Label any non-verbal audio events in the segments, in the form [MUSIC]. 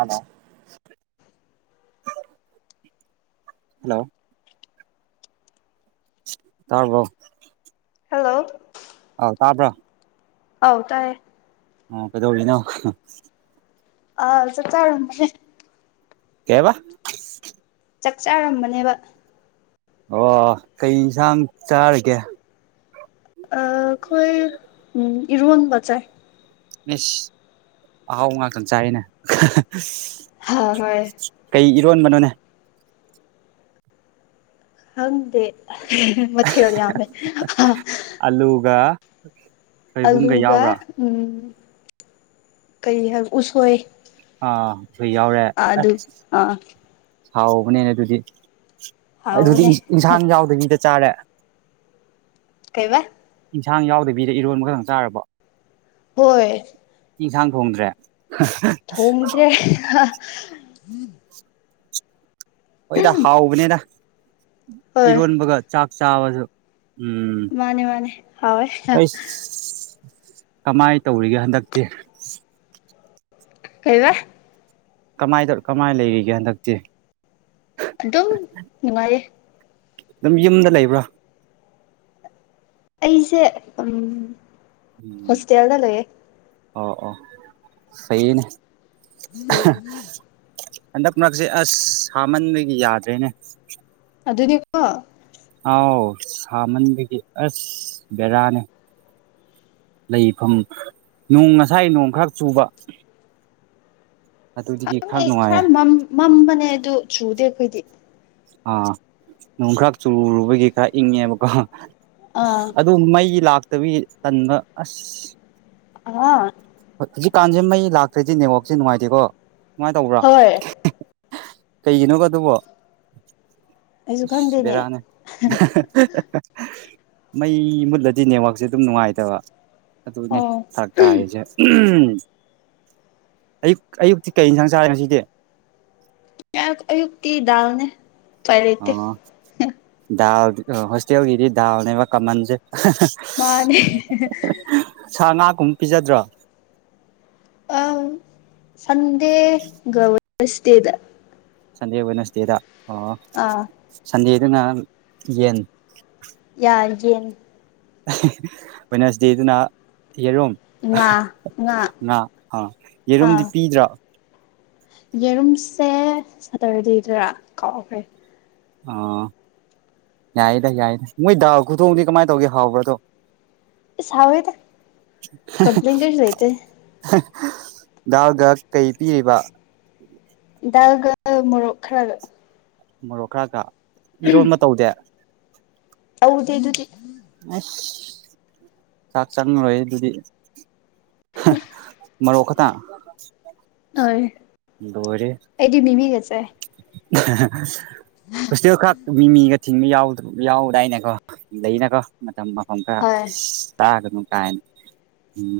ꯑꯗ ꯍꯜꯂꯣ ꯇꯥꯔꯕꯣ ꯍꯜꯂꯣ ꯇꯥꯗ꯭ꯔ ꯍꯥꯎ ꯇꯥꯏꯔꯦ ꯑꯣ ꯀꯩꯗꯧꯂꯤꯅ ꯑꯥ ꯆ ꯆꯥꯔꯅꯦ ꯀꯕ ꯆꯥꯛ ꯆꯔꯝꯕꯅꯦꯕ ꯑꯣ ꯀꯩ ꯌꯦꯟꯁꯥꯡ ꯆꯥꯔꯒꯦ ꯑ ꯈꯣꯏ ꯎ ꯏꯔꯟꯕ ꯆꯥꯏ ꯃꯤꯁ ꯑꯥꯎ ꯉꯒꯟ ꯆꯥꯏꯅ ꯍ ꯍꯣꯏ ꯌꯣꯟꯕꯅꯣꯅꯦ ꯍꯪꯗꯦ ꯃꯊꯦ ꯌꯌꯥꯃꯦ ꯑꯂꯨꯒ ꯁꯣꯏꯕꯨꯝꯒ ꯑꯂꯨꯒ ꯌꯥꯎꯕ꯭ꯔꯥ ꯎꯝ ꯀꯩ ꯍꯥꯏ ꯎꯁꯣꯏ ꯑꯩꯣꯏ ꯌꯥꯎꯔꯦ ꯑꯗꯨ ꯑꯁ ꯑꯥ ꯍꯥꯎꯕꯅꯦꯅ ꯑꯗꯨꯗꯤ ꯑꯗꯨꯗꯤ ꯍꯥꯎꯕꯅꯦ ꯏꯟꯁꯥꯡ ꯌꯥꯎꯗꯕꯤꯗ ꯆꯔ ꯀꯩ ꯋꯥ ꯏꯟꯁꯥꯡ ꯌꯥꯎꯗꯕꯤꯗ ꯏꯔꯣꯟꯕ ꯈꯛꯇꯪ ꯆꯥꯔꯕ ꯍꯣꯏ ꯌꯦꯟꯁꯥꯡ ꯊꯣꯡꯗ꯭ꯔꯦ ꯊꯣꯡꯉꯗ꯭ꯔꯦ ꯍꯣꯏꯗ ꯍꯥꯎꯕꯅꯤꯅ ꯍꯣꯏ ꯏꯔꯣꯟꯕꯒ ꯆꯥꯛ ꯆꯥꯕꯁꯨ ꯎꯝ ꯃꯥꯅꯦ ꯃꯥꯅꯦ ꯍꯋꯦ ꯀꯃꯥꯏꯅ ꯇꯧꯔꯤꯒꯦ ꯍꯟꯗꯛꯇꯤ ꯀꯩꯕ ꯀꯃꯥꯏ ꯀꯃꯥꯏꯅ ꯂꯩꯔꯤꯒꯦ ꯍꯟꯗꯛꯇꯤ ꯑꯗꯨ ꯑꯗꯨꯝ ꯃꯥꯏꯦ ꯑꯗꯨꯝ ꯌꯨꯝꯗ ꯂꯩꯕ꯭ꯔꯥ ꯑꯩꯁꯦ ꯎ ꯎꯝ ꯍꯣꯁꯇꯦꯜꯗ ꯂꯩꯌꯦꯦ ꯑꯣ ꯑꯣ ꯁꯩꯅꯦ ꯎ ꯎ ꯍꯟꯗꯛ ꯃꯔꯛꯁꯦ ꯑꯁ ꯁꯥꯃꯟꯕꯒꯤ ꯌꯥꯗ꯭ꯔꯦꯅꯦ ꯑꯗꯨ ꯑꯗꯨꯗꯤꯀꯣ ꯑꯥꯎ ꯁꯥꯃꯟꯕꯒꯤ ꯑꯁ ꯕꯦꯔꯥꯅꯦ ꯂꯩꯐꯝ ꯅꯣꯡ ꯉꯁꯥꯏ ꯅꯣꯡ ꯈꯔ ꯆꯨꯕ ꯑꯗꯨꯗꯒꯤ ꯈꯪꯉꯦ ꯅꯨꯡꯉꯥꯏꯌꯦ ꯈꯔ ꯃꯝꯕꯅꯦ ꯑꯗꯨ ꯆꯨꯗꯦ ꯑꯩꯈꯣꯏꯗꯤ ꯑꯥ ꯅꯣꯡ ꯈꯔꯥꯛ ꯆꯨꯕꯒꯤꯩꯀꯔ ꯏꯪꯉꯦꯕꯀꯣ ꯑꯁ ꯑꯥ ꯑꯗꯨ ꯃꯩ ꯂꯥꯛꯇꯕꯤ ꯇꯟꯕ ꯑꯁ ꯑꯥ ꯍꯧꯖꯤꯛꯀꯥꯟꯁꯦ ꯃꯩ ꯂꯥꯛꯇ꯭ꯔꯗꯤ ꯅꯦꯠꯋꯥꯛꯁꯦ ꯅꯨꯡꯉꯥꯏꯇꯦꯀꯣ ꯉꯥꯏꯅ ꯇꯧꯕ꯭ꯔꯥ ꯍꯣꯏ ꯀꯩꯒꯤꯅꯣ ꯀ ꯑꯗꯨꯕꯣ ꯑꯩꯁꯨ ꯈꯪꯗꯦꯅꯦ ꯕꯦꯔꯥꯅꯦ ꯃꯩ ꯃꯜꯂꯗꯅꯦꯦ ꯋꯥ ꯁꯦ ꯑꯗꯨꯝ ꯅꯨꯡꯉꯥꯏꯇꯕ ꯑꯗꯨꯅꯦ ꯑꯣ ꯊꯔ ꯇꯥꯔꯤꯁꯦ ꯑꯌꯨꯛ ꯑꯌꯨꯛꯇꯤ ꯀꯩꯅꯤ ꯁꯪ ꯆꯥꯅꯣ ꯁꯤꯗꯤ ꯑꯌꯨꯛꯇꯤ ꯗꯜꯅꯦ ꯄꯥꯏ ꯂꯩꯦꯇ ꯑꯣ ꯗꯥꯜ ꯍꯣꯁꯇꯦꯜꯒꯤꯗꯤ ꯗꯥꯎꯜꯅꯦꯕ ꯀꯃꯟꯁꯦ ꯃꯥꯅꯦ ꯁꯥ ꯉꯥꯒꯨꯝꯕ ꯄꯤꯖꯗ꯭ꯔꯣ ꯑ ꯁꯟꯗꯦ ꯁ ꯗꯦꯗ ꯁꯟꯗꯦ ꯋꯦꯅꯁꯗꯦꯗ ꯑꯣ ꯑꯥ ꯁꯟꯗꯦꯗꯨꯅ ꯌꯦꯟ ꯌꯥ ꯌꯦꯟ ꯋꯦꯅꯔꯁ ꯗꯦꯗꯨꯅ ꯌꯦꯔꯨꯝ ꯉꯥ ꯉꯥ ꯑꯥ ꯌꯦꯔꯨꯝꯗꯤ ꯑꯥ ꯄꯤꯗ꯭ꯔꯥ ꯌꯦꯔꯨꯝꯁꯦ ꯁꯇꯔꯗꯦꯗ ꯀꯥꯎꯈ꯭ꯔꯦ ꯑ ꯌꯥꯏꯌꯦꯗ ꯌꯥꯏꯗ ꯃꯣꯏ ꯗꯥꯎ ꯈꯨꯗꯣꯡꯗꯤ ꯀꯃꯥꯏꯅ ꯇꯧꯒꯦ ꯍꯥꯎꯕꯗꯣ ꯁꯥꯕ ꯇ ꯀꯝꯄ꯭ꯂꯟ ꯀꯩ ꯂꯩꯍꯤꯇ ꯗꯥꯜꯒ ꯀꯩ ꯄꯤꯔꯤꯕ ꯗꯒ ꯃꯣꯔꯣꯛ ꯈꯔꯒ ꯃꯣꯔꯣꯛ ꯈꯔꯒ ꯏꯔꯣꯟꯕ ꯇꯧꯗꯦ ꯇꯣꯊꯩ ꯑ ꯆꯥꯛ ꯆꯥꯛꯅ ꯔꯣꯏ ꯑꯗꯨꯗꯤ ꯃꯔꯣꯇ ꯍꯣꯏ ꯂꯔꯤ ꯑꯩꯗꯤ ꯃꯤꯃꯤꯒ ꯆꯥꯏ ꯄꯨꯁ ꯈꯥꯛ ꯃꯤ ꯃꯤꯒ ꯊꯤꯟꯕ ꯌꯥꯎꯗ ꯌꯥꯎꯗꯥꯏꯅꯦꯀꯣ ꯂꯩꯅꯀꯣ ꯃꯇꯝꯝ ꯑꯍꯨꯝꯒ ꯍꯣꯏ ꯆꯥꯒꯅꯅꯨꯡ ꯀꯥꯏꯅꯤ ꯎꯝ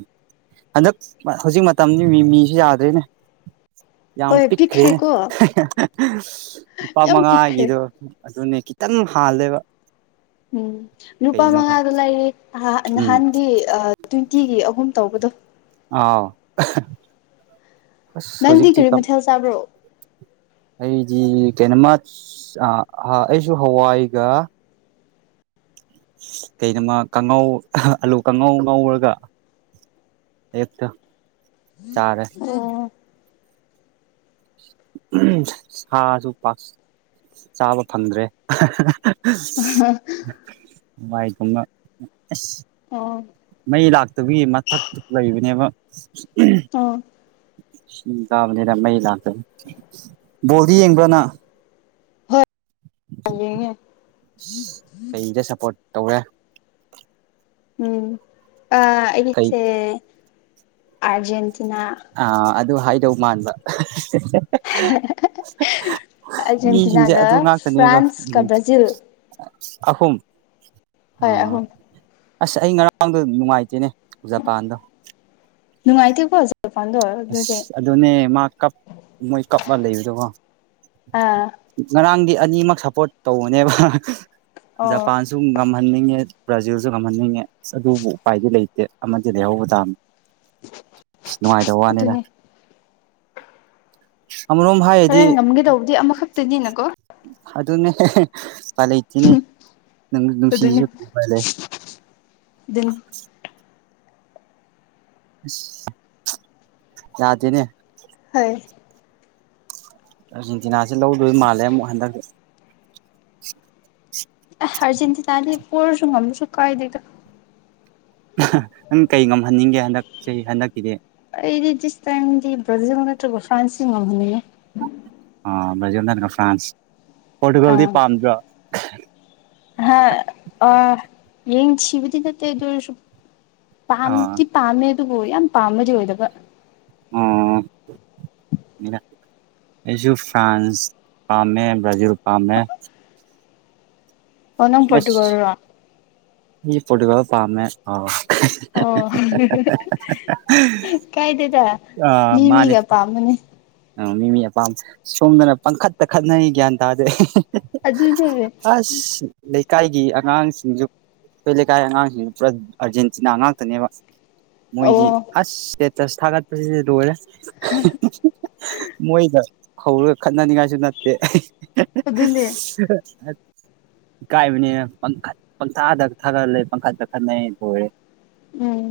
ꯍꯟꯗꯛ ꯍꯧꯖꯤꯛ ꯃꯇꯝꯗꯤ ꯃꯤ ꯃꯤꯁꯨ ꯌꯥꯗ꯭ꯔꯤꯅꯦ ꯌꯥꯝ ꯍꯣꯏ ꯄꯤꯛꯈ꯭ꯔꯦ ꯄꯤꯛꯈ꯭ꯔꯦꯀꯣ ꯂꯨꯄꯥ ꯌꯥꯝ ꯄꯤꯛꯈ꯭ꯔꯦ ꯃꯉꯥꯒꯤꯗꯣ ꯑꯗꯨꯅꯦ ꯈꯤꯇꯪ ꯍꯥꯜꯂꯦꯕ ꯎꯝ ꯂꯨꯄꯥ ꯀꯩꯅꯣ ꯈꯪ ꯃꯉꯥꯗꯣ ꯂꯩꯔꯤ ꯎꯝ ꯅꯍꯥꯟꯗꯤ ꯇ꯭ꯋꯦꯟꯇꯤꯒꯤ ꯑꯍꯨꯝ ꯇꯧꯕꯗꯣ ꯑꯥꯎ ꯑꯁ ꯅꯪꯗꯤ ꯍꯧꯖꯤꯛꯇꯤ ꯀꯔꯤ ꯃꯊꯦꯜ ꯆꯥꯕ꯭ꯔꯣ ꯑꯩꯗꯤ ꯀꯩꯅꯣꯃ ꯑꯩꯁꯨ ꯍꯋꯥꯏꯒ ꯀꯩꯅꯣꯃ ꯀꯉꯥꯎ ꯑꯂꯨ ꯀꯥꯡꯉꯥꯎ ꯉꯧꯔꯒ ꯑꯦ ꯆꯔ ꯑꯣ ꯁꯥꯁꯨ ꯄꯥꯛ ꯆꯥꯕ ꯐꯪꯗ꯭ꯔꯦ ꯋꯥꯏꯒꯨꯝꯕ ꯑꯁ ꯑꯣ ꯃꯩ ꯂꯥꯛꯇꯕꯒꯤ ꯃꯊꯛꯇ ꯂꯩꯕꯅꯦꯕ ꯑꯣ ꯇꯥꯕꯅꯤꯅ ꯃꯩ ꯂꯥꯛꯇꯦ ꯕꯣꯜꯗꯤ ꯌꯦꯡꯕ꯭ꯔꯅ ꯍꯣꯏ ꯌꯦꯡꯉꯦ ꯀꯩꯗ ꯁꯞꯄꯣꯔꯠ ꯇꯧꯔꯦ ꯑ ꯀꯩ ꯑꯩꯒꯤꯁꯦ ꯑꯔꯖꯦꯟ ꯑꯥ ꯑꯗꯨ ꯍꯥꯏꯗꯧ ꯃꯥꯟꯕ ꯃꯤꯁꯤꯡꯁꯦ ꯑꯔꯖꯦꯟꯇꯤꯅꯥꯒ ꯑꯗꯨ ꯉꯥꯛꯇꯅꯦꯕ ꯐ꯭ꯔꯥꯟꯁ ꯎꯝ ꯀ ꯭ꯔꯖꯤꯜ ꯑꯍꯨꯝ ꯑꯥ ꯑꯍꯨꯝ ꯑꯁ ꯑꯩ ꯉꯔꯥꯡꯗ ꯅꯨꯡꯉꯥꯏꯇꯦꯅꯦ ꯖꯄꯥꯟꯗ ꯅꯨꯡꯉꯥꯏꯇꯦꯕꯣ ꯑꯁ ꯑꯗꯨꯅꯦ ꯃꯥ ꯀꯞ ꯃꯣꯏ ꯀꯞ ꯂꯩꯕꯗꯀꯣ ꯑꯥ ꯉꯔꯥꯡꯗꯤ ꯑꯅꯤꯃꯛ ꯁꯞꯄꯣꯔꯠ ꯇꯧꯕꯅꯦꯕ ꯑꯣ ꯖꯄꯥꯟꯁꯨ ꯉꯝꯍꯟꯅꯤꯡꯉꯦ ꯕ꯭ꯔꯥꯖꯤꯜꯁꯨ ꯉꯝꯍꯟꯅꯤꯡꯉꯦ ꯑꯗꯨꯕꯨ ꯎꯄꯥꯏꯗꯤ ꯂꯩꯇꯦ ꯑꯃꯗꯤ ꯂꯩꯍꯧꯕ ꯇꯥꯃꯤ ꯑꯁ ꯅꯨꯡꯉꯥꯏꯇꯕ ꯋꯥꯅꯤꯅ ꯑꯗꯨꯅꯤ [UNINTELLIGIBLE] ꯍꯣꯔꯦꯟ ꯉꯝꯒꯦ ꯇꯧꯕꯗꯤ ꯑꯃꯈꯛꯇꯅꯤꯅꯀꯣ꯫ ꯑꯗꯨꯅꯦ꯫ ꯎꯄꯥꯏ ꯂꯩꯇꯦꯅꯦ ꯅꯪ ꯑꯗꯨꯅꯤ ꯅꯨꯡꯁꯤꯔꯁꯨ ꯀꯔꯤ ꯎꯄꯥꯏ ꯂꯩ꯫ ꯑꯗꯨꯅꯤ ꯌꯥꯗꯦꯅꯦ꯫ ꯍꯣꯏ꯫ ꯑꯥꯔꯖꯦꯟꯇꯤꯅꯥꯁꯤ ꯂꯧꯗꯣꯏ ꯃꯥꯜꯂꯦ ꯑꯃꯨꯛ ꯍꯟꯗꯛꯇꯤ꯫ ꯑꯔꯖꯦꯟꯇꯤꯅꯥꯗꯤ ꯄꯣꯔꯁꯨ ꯉꯝꯁꯨ ꯀꯥꯏꯗꯦꯗ꯫ ꯅꯪ ꯀꯩ ꯉꯝꯍꯟꯅꯤꯡꯒꯦ ꯍꯟꯗꯛ ꯆꯍꯤ ꯍꯟꯗꯛꯀꯤꯗꯤ꯫ ꯑꯩꯗꯤ ꯗꯤꯁ ꯇꯥꯏꯝꯗꯤ ꯕ꯭ꯔꯥꯖꯤꯜ ꯅꯠꯇꯔꯒ ꯐ꯭ꯔꯥꯟꯁ ꯁꯤ ꯉꯝꯍꯟꯅꯤꯡꯉꯤ꯫ ꯑ ꯕ꯭ꯔꯖꯤꯜ ꯅꯠꯇ꯭ꯔ ꯐ꯭ꯔꯥꯟꯁ ꯄꯣꯔꯇꯨꯒꯜꯗꯤ ꯑꯥ ꯄꯥꯝꯗ꯭ꯔꯣ꯫ ꯍꯥ ꯑ ꯌꯦꯡ ꯊꯤꯕꯗꯤ ꯅꯠꯇꯦ ꯑꯗꯨ ꯑꯣꯏꯔꯁꯨ꯫ ꯄꯥꯝ ꯑꯥ ꯄꯥꯝꯃꯦ ꯑꯗꯨꯕꯨ ꯌꯥꯝ ꯄꯥꯝꯝꯕꯗꯤ ꯑꯣꯏꯗꯕ꯫ ꯎꯝ꯫ [UNINTELLIGIBLE] ꯑꯩꯁꯨ ꯐ꯭ꯔꯥꯟꯁ ꯄꯥꯝꯃꯦ ꯕ꯭ꯔꯥꯖꯤꯜ ꯄꯥꯝꯃꯦ꯫ ꯑꯣ ꯅꯪ ꯄꯣꯔꯇꯨꯒꯥꯜꯔꯣ꯫ ꯑꯩꯖꯦ ꯄꯣꯔꯇꯨꯒꯥꯜ ꯄꯥꯥꯝꯃꯦ ꯑꯥ꯫꯫ ꯑꯣ ꯀꯥꯏꯗꯦꯗ [UNINTELLIGIBLE] ꯑ ꯃꯤ ꯃꯥꯅꯤ꯫ ꯃꯤꯒꯤ ꯑꯄꯥꯝꯕꯅꯦ ꯃꯤ ꯃꯤ ꯑꯄꯥꯝꯕ ꯁꯣꯝꯗꯅ ꯄꯪꯈꯠꯇ ꯇ ꯈꯠꯅꯩ ꯒ꯭ꯌꯥꯟ ꯇꯥꯗꯦ꯫ ꯑꯗꯨꯅꯦ ꯑꯁ ꯂꯩ ꯂꯩꯀꯥꯏꯒꯤ ꯑꯉꯥꯡꯁꯤꯡꯁꯨ ꯑꯩꯈꯣꯏ ꯂꯩꯀꯥꯏ ꯑꯉꯥꯡꯁꯤꯡꯁꯨ ꯄꯨꯔꯥ ꯑꯥꯔꯖꯦꯟꯇꯤꯅꯥ ꯉꯥꯛꯇꯅꯦꯕ꯫ ꯑꯣ ꯃꯣꯏꯗꯤ ꯑꯁ ꯏꯁꯇꯦꯇꯁ ꯊꯥꯒꯠꯄꯁꯤꯗꯤ ꯂꯣꯏꯔꯦ꯫ ꯃꯣꯏꯗ ꯍꯧꯔꯒ ꯈꯠꯅꯅꯤꯡꯉꯥꯏꯁꯨ ꯅꯠꯇꯦ꯫ ꯑꯗꯨꯅꯦ ꯏꯀꯥꯏꯕꯅꯤꯅ ꯄꯪꯈꯠ ꯄꯪꯊꯥꯗ ꯊꯥꯗꯍꯥꯜꯂꯦ ꯄꯪꯈꯠ ꯈꯠꯅꯩ ꯂꯣꯏꯔꯦ ꯎꯝ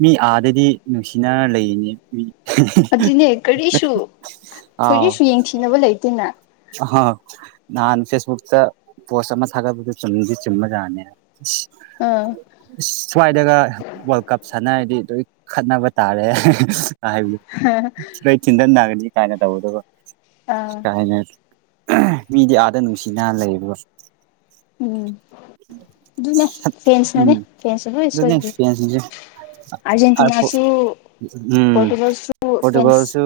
ꯃꯤ ꯑꯥꯗꯗꯤ ꯅꯨꯡꯁꯤꯅꯔ ꯂꯩꯔꯤꯅꯦ ꯃꯤ ꯑꯗꯨꯅꯦ ꯀꯔꯤꯁꯨ ꯑꯥꯎ꯫ ꯀꯔꯤꯁꯨ ꯌꯦꯡꯊꯤꯅꯕ ꯂꯩꯇꯦꯅ ꯑ ꯅꯍꯥꯟ ꯐꯦꯁꯕꯨꯛꯇ ꯄꯣꯁ ꯑꯃ ꯊꯥꯒꯠꯄꯗꯨ ꯆꯨꯝꯗꯤ ꯆꯨꯝꯕ ꯌꯥꯠꯅꯤ꯫ ꯏꯁ ꯑꯥ ꯏꯁ ꯁ꯭ꯋꯥꯏꯗꯒ ꯋꯥꯔꯜ ꯀꯞ ꯁꯥꯟꯅꯔꯗꯤ꯫ ꯂꯣꯏ ꯈꯠꯅꯕ ꯇꯥꯔꯦ ꯍꯥꯏꯕꯗꯣ ꯂꯣꯏ ꯊꯤꯟꯗꯠꯅꯒꯅꯤ ꯀꯥꯏꯅ ꯇꯧꯕꯗꯨꯀꯣ꯫ ꯑꯥ ꯀꯥꯏꯅ ꯃꯤꯗꯤ ꯑꯥꯗ ꯅꯨꯡꯁꯤꯅꯅ ꯂꯩ ꯑꯗꯨꯒ꯫ ꯎꯝ꯫ ꯑꯗꯨꯅꯦ ꯐꯦꯟꯁꯅꯅꯦ ꯐꯦꯟꯁꯅ ꯂꯣꯏ ꯑꯗꯨꯅꯦ ꯁꯣꯏꯕꯅꯦ ꯐꯦꯟ ꯁꯤꯡꯁꯦ꯫ ꯑꯥꯔꯖꯦꯟꯇꯤꯅꯥꯁꯨ ꯎꯝ ꯄꯣꯔꯇꯨꯒꯜꯁꯨ ꯐ꯭ꯔꯦꯟꯁ ꯄꯣꯔꯇꯨꯒꯜꯁꯨ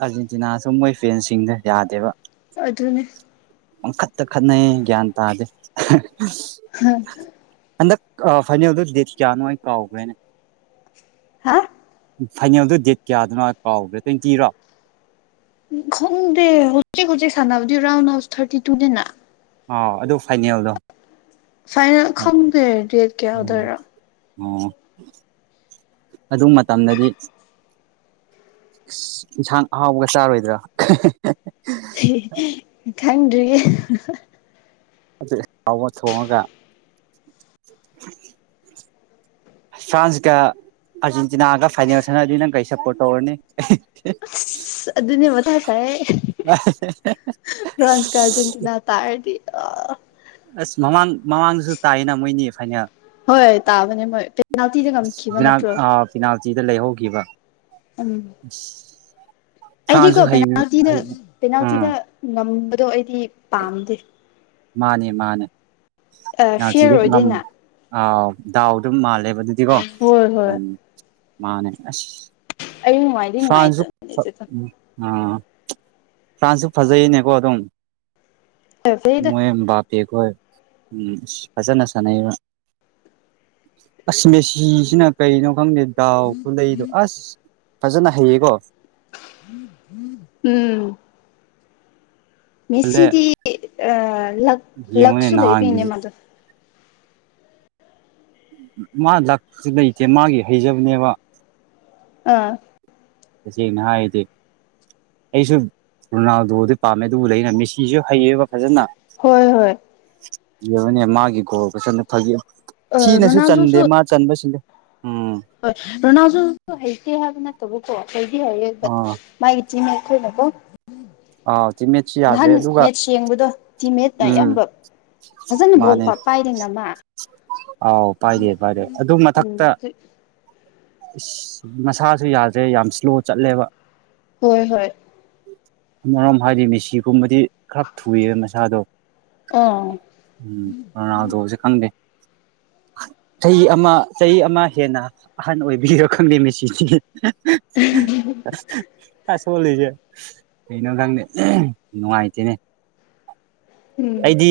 ꯑꯔꯖꯦꯟ ꯇꯤꯟꯅꯁꯨ ꯃꯣꯏ ꯐꯦꯟꯁꯤꯡꯅ ꯌꯥꯗꯦꯕ꯫ ꯑꯗꯨꯅꯦ꯫ ꯄꯪꯈꯠꯇ ꯈꯠꯅꯩꯌꯦ ꯒ꯭ꯌꯥꯟ ꯇꯥꯗꯦ꯫ ꯍꯟꯗꯛ ꯐꯥꯏꯅꯦꯜꯗꯨ ꯗꯦꯠ ꯀꯌꯥꯅꯣ ꯑꯩ ꯀꯥꯎꯈ꯭ꯔꯦꯅꯦ꯫ ꯍꯥ꯫ ꯐꯥꯏꯅꯦꯜꯗꯨ ꯗꯦꯠ ꯀꯌꯥꯗꯅꯣ ꯀꯥꯎꯗ꯭ꯔꯦ ꯇꯣꯋꯦꯟꯇꯤꯔꯣ꯫ ꯈꯪꯗꯦ ꯍꯧꯖꯤꯛ ꯍꯧꯖꯤꯛ ꯁꯥꯟꯅꯕꯗꯤ ꯔꯥꯎꯟ ꯑꯞ ꯊꯥꯔꯇꯤ ꯇꯨꯅꯦꯅ꯫ ꯑ ꯑꯗꯨ ꯐꯥꯏꯅꯦꯜꯗꯣ꯫ ꯐꯥꯏꯅꯦꯜ ꯈꯪꯒꯦ ꯗꯦꯠ ꯀꯌꯥ ꯑꯣꯏꯗꯣꯏꯔ꯫ ꯑꯣ ꯑꯗꯨ ꯃꯇꯝꯗꯗꯤ꯫ ꯏꯁ ꯌꯦꯟꯁꯥꯡ ꯑꯍꯥꯎꯕꯒ ꯆꯥꯔꯣꯏꯗ꯭ꯔꯣ꯫ ꯈꯪꯗ꯭ꯔꯤꯌꯦ꯫ ꯑꯗꯨ ꯆꯥꯎꯑꯣ ꯊꯣꯡꯉꯒ꯫ ꯐ꯭ꯔꯥꯟꯁꯀ ꯑꯥꯔꯖꯦꯟꯇꯤꯅꯥꯒ ꯐꯥꯏꯅꯦꯜ ꯁꯥꯟꯅꯔꯗꯤ ꯅꯪ ꯀꯩ ꯁꯞꯄꯣꯔꯠ ꯇꯧꯔꯅꯤ꯫ ꯑꯗꯨꯅꯦꯕ ꯃꯊꯥꯁꯥꯏꯌꯦ꯫ ꯐ꯭ꯔꯥꯟꯁꯀ ꯑꯔꯖꯦꯟꯇꯤꯅꯒ ꯇꯥꯔꯗꯤ ꯑꯥ꯫ ꯑꯁ ꯃꯃꯥꯡ ꯃꯃꯥꯡꯗꯁꯨ ꯇꯥꯏꯌꯦꯅ ꯃꯣꯏꯅꯤ ꯐꯥꯏꯅꯜ ꯍꯣꯏ ꯇꯥꯕꯅꯦ ꯃꯣꯏ ꯄꯦꯅꯥꯜꯇꯤꯗ ꯉꯝꯈꯤꯕ ꯅꯠꯇ꯭ꯔꯣ ꯄꯤꯅꯥꯜꯇꯤꯗ ꯂꯩꯍꯧꯈꯤꯕ ꯎꯝ ꯎ ꯑꯩꯗꯤꯀꯣ ꯄꯦꯅꯥꯜꯇꯤꯗ ꯎꯝ ꯄꯦꯅꯥꯜꯇꯤꯗ ꯉꯝꯕꯗꯣ ꯑꯩꯗꯤ ꯄꯥꯝꯗꯦ ꯃꯥꯅꯦ ꯃꯥꯅꯦ ꯑ ꯐꯤꯔ ꯄꯦꯅꯥꯜꯇꯤꯗ ꯉꯝ ꯑꯣꯏꯗꯣꯏꯅ ꯑꯥꯎ ꯗꯥꯎꯗꯨꯝ ꯃꯥꯜꯂꯦꯕ ꯑꯗꯨꯗꯤꯀꯣ ꯍꯣꯏ ꯍꯣꯏ ꯎꯝ ꯃꯥꯅꯦ ꯑꯁ ꯑꯩ ꯅꯨꯡꯉꯥꯏꯗꯤ ꯁꯥꯟꯁꯨ ꯅꯨꯡꯉꯥꯏꯇꯕꯅꯦ ꯑ ꯐ꯭ꯔꯥꯟꯁꯁꯨ ꯐꯖꯩꯅꯦꯀꯣ ꯑꯗꯨꯝ ꯑꯗꯨꯗꯣ ꯐꯩꯗ ꯃꯣꯏꯕꯥꯄꯤ ꯑꯩꯈꯣꯏ ꯐꯖꯅ ꯁꯥꯟꯅꯩ ꯑꯃꯦꯦꯁꯤꯖꯤꯅ ꯀꯅ ꯃꯐꯝꯅꯤ ꯗꯥꯎ ꯈꯨꯨꯂꯩꯗꯣ ꯑꯁ ꯐꯖꯅ ꯍꯩꯌꯦꯀꯣ ꯎꯝ ꯈꯜꯂꯦ ꯃꯤꯦꯁꯤꯗꯤ ꯑ ꯌꯦꯡꯉꯨꯅꯦ ꯂꯛꯁꯨ ꯂꯩ ꯄꯅꯦ ꯅꯍꯥꯟꯒꯤꯁꯤ ꯃꯗꯨ ꯃꯥ ꯂꯥꯛꯄꯁꯨ ꯂꯩꯇꯦ ꯃꯥꯒꯤ ꯍꯩꯖꯕꯅꯦꯕ ꯑ ꯇꯁꯦꯡꯅ ꯍꯥꯏꯗꯤ ꯑꯩꯁꯨ ꯔꯣꯅꯥꯜꯗꯣꯗꯤ ꯄꯥꯝꯃꯦ ꯑꯗꯨꯕꯨ ꯂꯩꯅ ꯃꯤꯦꯁꯤꯁꯨ ꯍꯩꯌꯦꯕ ꯐꯖꯅ ꯍꯣꯏ ꯍꯣꯏ ꯏꯕꯅꯦ ꯃꯥꯒꯤ ꯒꯣꯜ ꯐꯖꯅ ꯐꯥꯒ ꯑꯥ ꯁꯤꯤꯅꯁꯨ ꯔꯣꯅꯥꯜꯗꯣꯁꯨ ꯆꯟꯗꯦ ꯃꯥ ꯆꯟꯕꯁꯤꯡꯁꯦ ꯍꯣꯏ ꯔꯣꯅꯥꯜꯖꯣꯁꯨ ꯍꯩꯇꯦ ꯍꯥꯏꯕ ꯅꯠꯇꯕꯀꯣ ꯍꯩꯗꯤ ꯍꯥꯏꯔꯦ ꯕꯠ ꯑꯥ ꯃꯥꯒꯤ ꯆꯤꯃꯦ ꯈꯣꯏꯅꯀꯣ ꯑꯥꯎ ꯇꯤꯝꯃꯦꯠꯁꯨ ꯌꯥꯗ꯭ꯔꯦ ꯅꯍꯥꯟ ꯑꯗꯨꯒ ꯃꯦꯠꯁ ꯌꯦꯡꯕꯗꯣ ꯇꯤꯝꯃꯦꯦꯠꯅ ꯎꯝ ꯑꯌꯥꯝꯕ ꯐꯖꯅ ꯕꯣ ꯃꯥꯅꯦ ꯄꯥꯏꯔꯤ ꯅꯃ ꯑꯥꯎ ꯄꯥꯏꯔꯦ ꯄꯥꯏꯔꯦ ꯑꯗꯨ ꯃꯊꯛꯇ ꯎꯝ ꯏꯁ ꯃꯁꯥꯁꯨ ꯌꯥꯗ꯭ꯔꯦ ꯌꯥꯝ ꯏꯁ꯭ꯂꯣ ꯆꯠꯂꯦꯕ ꯍꯣꯏ ꯍꯣꯏ ꯑꯃꯔꯣꯝ ꯍꯥꯏꯗꯤ ꯃꯦꯁꯤꯒꯨꯝꯕꯗꯤ ꯈꯔ ꯊꯨꯏ ꯃꯁꯥꯗꯣ ꯑꯥ ꯎꯝ ꯔꯣꯅꯥꯜꯗꯣꯁꯦ ꯈꯪꯗꯦ ꯆꯍꯤ ꯑꯃ ꯆꯍꯤ ꯑꯃ ꯍꯦꯟꯅ ꯑꯍꯟ ꯑꯣꯏꯕꯤꯔꯣ ꯈꯪꯗꯦ ꯃꯦꯆꯤꯟꯁꯤ [UNINTELLIGIBLE] ꯈꯔ ꯁꯣꯜꯂꯤꯁꯦ ꯀꯩꯅꯣ ꯈꯪꯗꯦ ꯅꯨꯡꯉꯥꯏꯇꯦꯅꯦ ꯎꯝ ꯑꯩꯗꯤ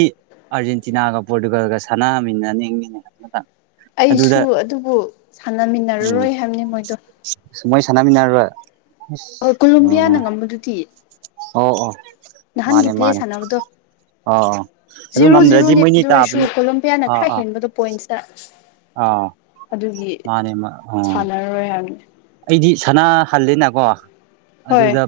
ꯑꯥꯔꯖꯦꯟꯇꯤꯅꯥꯒ ꯄꯣꯔꯇꯨꯒꯜꯒ ꯁꯥꯟꯅꯔꯃꯤꯅ ꯅꯃꯤꯅꯦꯇ ꯑꯩꯁꯨ ꯑꯗꯨꯕꯨ ꯎꯝ ꯁꯥꯟꯅꯃꯤꯟꯅꯔꯔꯣꯏ ꯍꯥꯏꯕꯅꯤ ꯃꯣꯏꯗꯣ ꯃꯣꯏ ꯁꯥꯟꯃꯤꯅ ꯔ ꯍꯣꯏ ꯀꯣꯂꯣꯕꯤꯌꯥꯅ ꯉꯝꯕꯗꯨꯗꯤ ꯑꯣ ꯑꯣ ꯅꯍꯥꯟꯒꯤ ꯃꯥꯅꯦ ꯄ꯭ꯂꯦ ꯃꯥꯅꯦ ꯁꯥꯟꯅꯅꯕꯗꯣ ꯑꯥ ꯑꯥ ꯑꯗꯨ ꯖꯤꯔꯣ ꯉꯝꯗ꯭ꯔꯗꯤ ꯖꯤꯔꯣꯅꯦ ꯃꯣꯏꯅꯤ ꯑꯗꯨ ꯑꯣꯏꯔꯁꯨ ꯇꯥꯕꯅꯤ ꯀꯣꯂꯝꯣꯄꯤꯌꯥꯅ ꯑꯥ ꯈꯔ ꯑꯥ ꯍꯦꯟꯕꯗꯣ ꯄꯣꯏꯟꯁꯇ ꯑꯥ ꯑꯗꯨꯒꯤ ꯃꯥꯅꯦ ꯑꯥ ꯁꯥꯟꯅꯔꯔꯣꯏ ꯍꯥꯏꯕꯅꯤ ꯑꯩꯗꯤ ꯁꯅꯥ ꯍꯜꯂꯤꯦꯅꯀꯣ ꯍꯣꯏ ꯑꯗꯨꯗ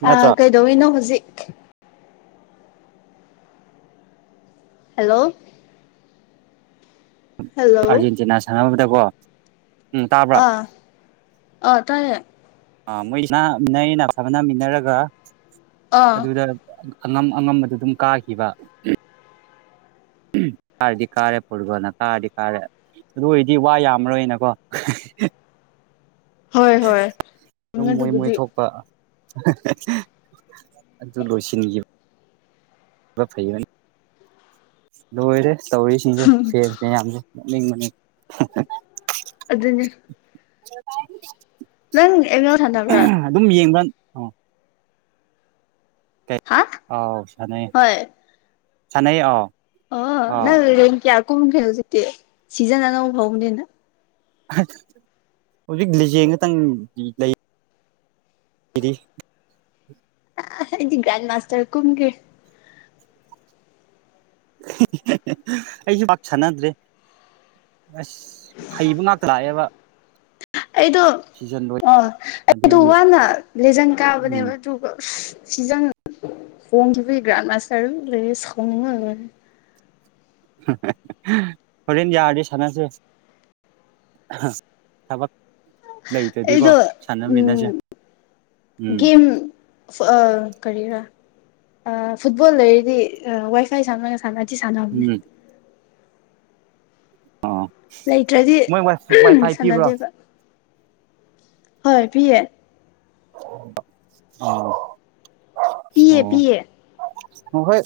ꯑ ꯅꯠꯇ꯭ꯔꯣ ꯀꯩꯗꯣꯋꯅꯣ ꯍꯧꯖꯤꯛ ꯍꯜꯂꯣ ꯍꯜꯂꯣ ꯑꯥꯔꯖꯦꯟꯇꯤꯅꯥ ꯁꯥꯟꯅꯕꯗꯀꯣ ꯎꯝ ꯇꯥꯕ꯭ꯔꯥ ꯑ ꯑ ꯇꯥꯏ ꯑ ꯃꯣꯏ ꯃꯤꯟꯅꯩꯅ ꯐꯕꯅꯃꯤꯟꯅꯔꯒ ꯑꯥ ꯑꯗꯨꯗ ꯑꯉꯝ ꯑꯉꯝꯕꯗ ꯑꯗꯨꯝ ꯀꯥꯈꯤꯕ ꯎꯝ ꯀꯥꯔꯗꯤ ꯀꯥꯔꯦ ꯐꯨꯠꯕꯣꯜꯅ ꯀꯥꯔꯗꯤ ꯀꯥꯔꯦ ꯑꯗꯨ ꯑꯣꯏꯔꯗꯤ ꯋꯥ ꯌꯥꯝꯃꯔꯣꯏꯅꯀꯣ ꯍꯣꯏ ꯍꯣꯏ ꯁꯨꯝ ꯃꯣꯏ ꯃꯣꯏ ꯑꯗꯨꯕꯨꯗꯤ ꯊꯣꯛꯄ ꯑꯗꯨ ꯂꯣꯏꯁꯤꯟꯈꯤꯕ ꯐꯩꯕꯅꯤ ꯂꯣꯏꯔꯦ ꯇꯧꯔꯤꯁꯤꯡꯁꯦ ꯁꯦꯁꯅꯦꯦꯌꯥꯝꯁꯦ ꯂꯩ ꯃꯅꯤ ꯑꯗꯨꯗꯅꯦ ꯍꯂꯣ ꯀꯥꯏ ꯅꯪ ꯑꯦꯅꯤ ꯊꯥꯟꯗꯕ꯭ꯔ ꯎꯝ ꯍꯥ ꯑꯥꯎ ꯁ ꯁꯅ ꯑꯥꯎ ꯑ ꯑꯥꯎ ꯅꯪ ꯀꯌꯥ ꯀꯣ ꯈꯖꯤ ꯁꯤꯖꯟ ꯑꯅ ꯐꯥꯎꯗꯅ ꯍꯧꯖꯤꯛ ꯂꯤꯖꯦꯜ ꯈꯇꯪ ꯂꯩ ꯀꯗꯤ ꯗꯤ ꯒ꯭ꯔꯥꯟ ꯃꯥꯥꯁꯇꯔ ꯀꯨꯝꯒꯦ ꯑꯩꯁꯨ ꯄꯥꯛ ꯆꯅꯗ꯭ꯔꯔꯤ ꯑꯁ ꯍꯩꯕ ꯉꯥꯛꯇ ꯂꯥꯛꯑꯦꯕ ꯑꯩꯗꯣ ꯁꯤꯖꯟ ꯂꯣꯏ ꯑ ꯑꯩꯗꯣ ꯑꯗꯨꯒꯤ ꯋꯥꯅ ꯂꯦꯖꯟ ꯎꯝ ꯀꯥꯕꯅꯦꯕ ꯑꯗꯨꯒ ꯁꯤꯖꯪ ꯍꯣꯡꯈꯤ ꯒ꯭ꯔꯥꯟ ꯃꯥꯁꯇꯔ ꯎ ꯂꯩ ꯁꯣꯡꯅ ꯍꯣꯔꯦꯟ ꯌꯥꯔꯗꯤ ꯁꯥꯟꯅꯁꯦ ꯊꯕꯛ ꯑꯩꯗꯣ ꯂꯩꯇꯗꯤꯀꯣ ꯁꯥꯟꯅꯃꯤꯟꯅꯁꯦ ꯎꯝ ꯎꯝ ꯒꯦꯝ ꯑ ꯀꯔꯤꯔ ꯐꯨꯠꯕꯣꯜ ꯂꯩꯔꯗꯤ ꯋꯥꯏ ꯐꯥꯏ ꯁꯝꯅꯒ ꯁꯥꯟꯅ ꯆꯤ ꯁꯥꯟꯅꯕꯅꯦ ꯎꯝ ꯑꯥ ꯂꯩꯇ꯭ꯔꯗꯤ ꯃꯣꯏ ꯋꯥꯏꯐꯥꯏ ꯄꯤꯕ꯭ꯔꯣ ꯁꯥꯟꯅꯗꯦꯕ ꯍꯣꯏ ꯐꯤ ꯑꯥ ꯄꯤꯌꯦ ꯄꯤꯌꯦ ꯍ ꯍꯣꯏ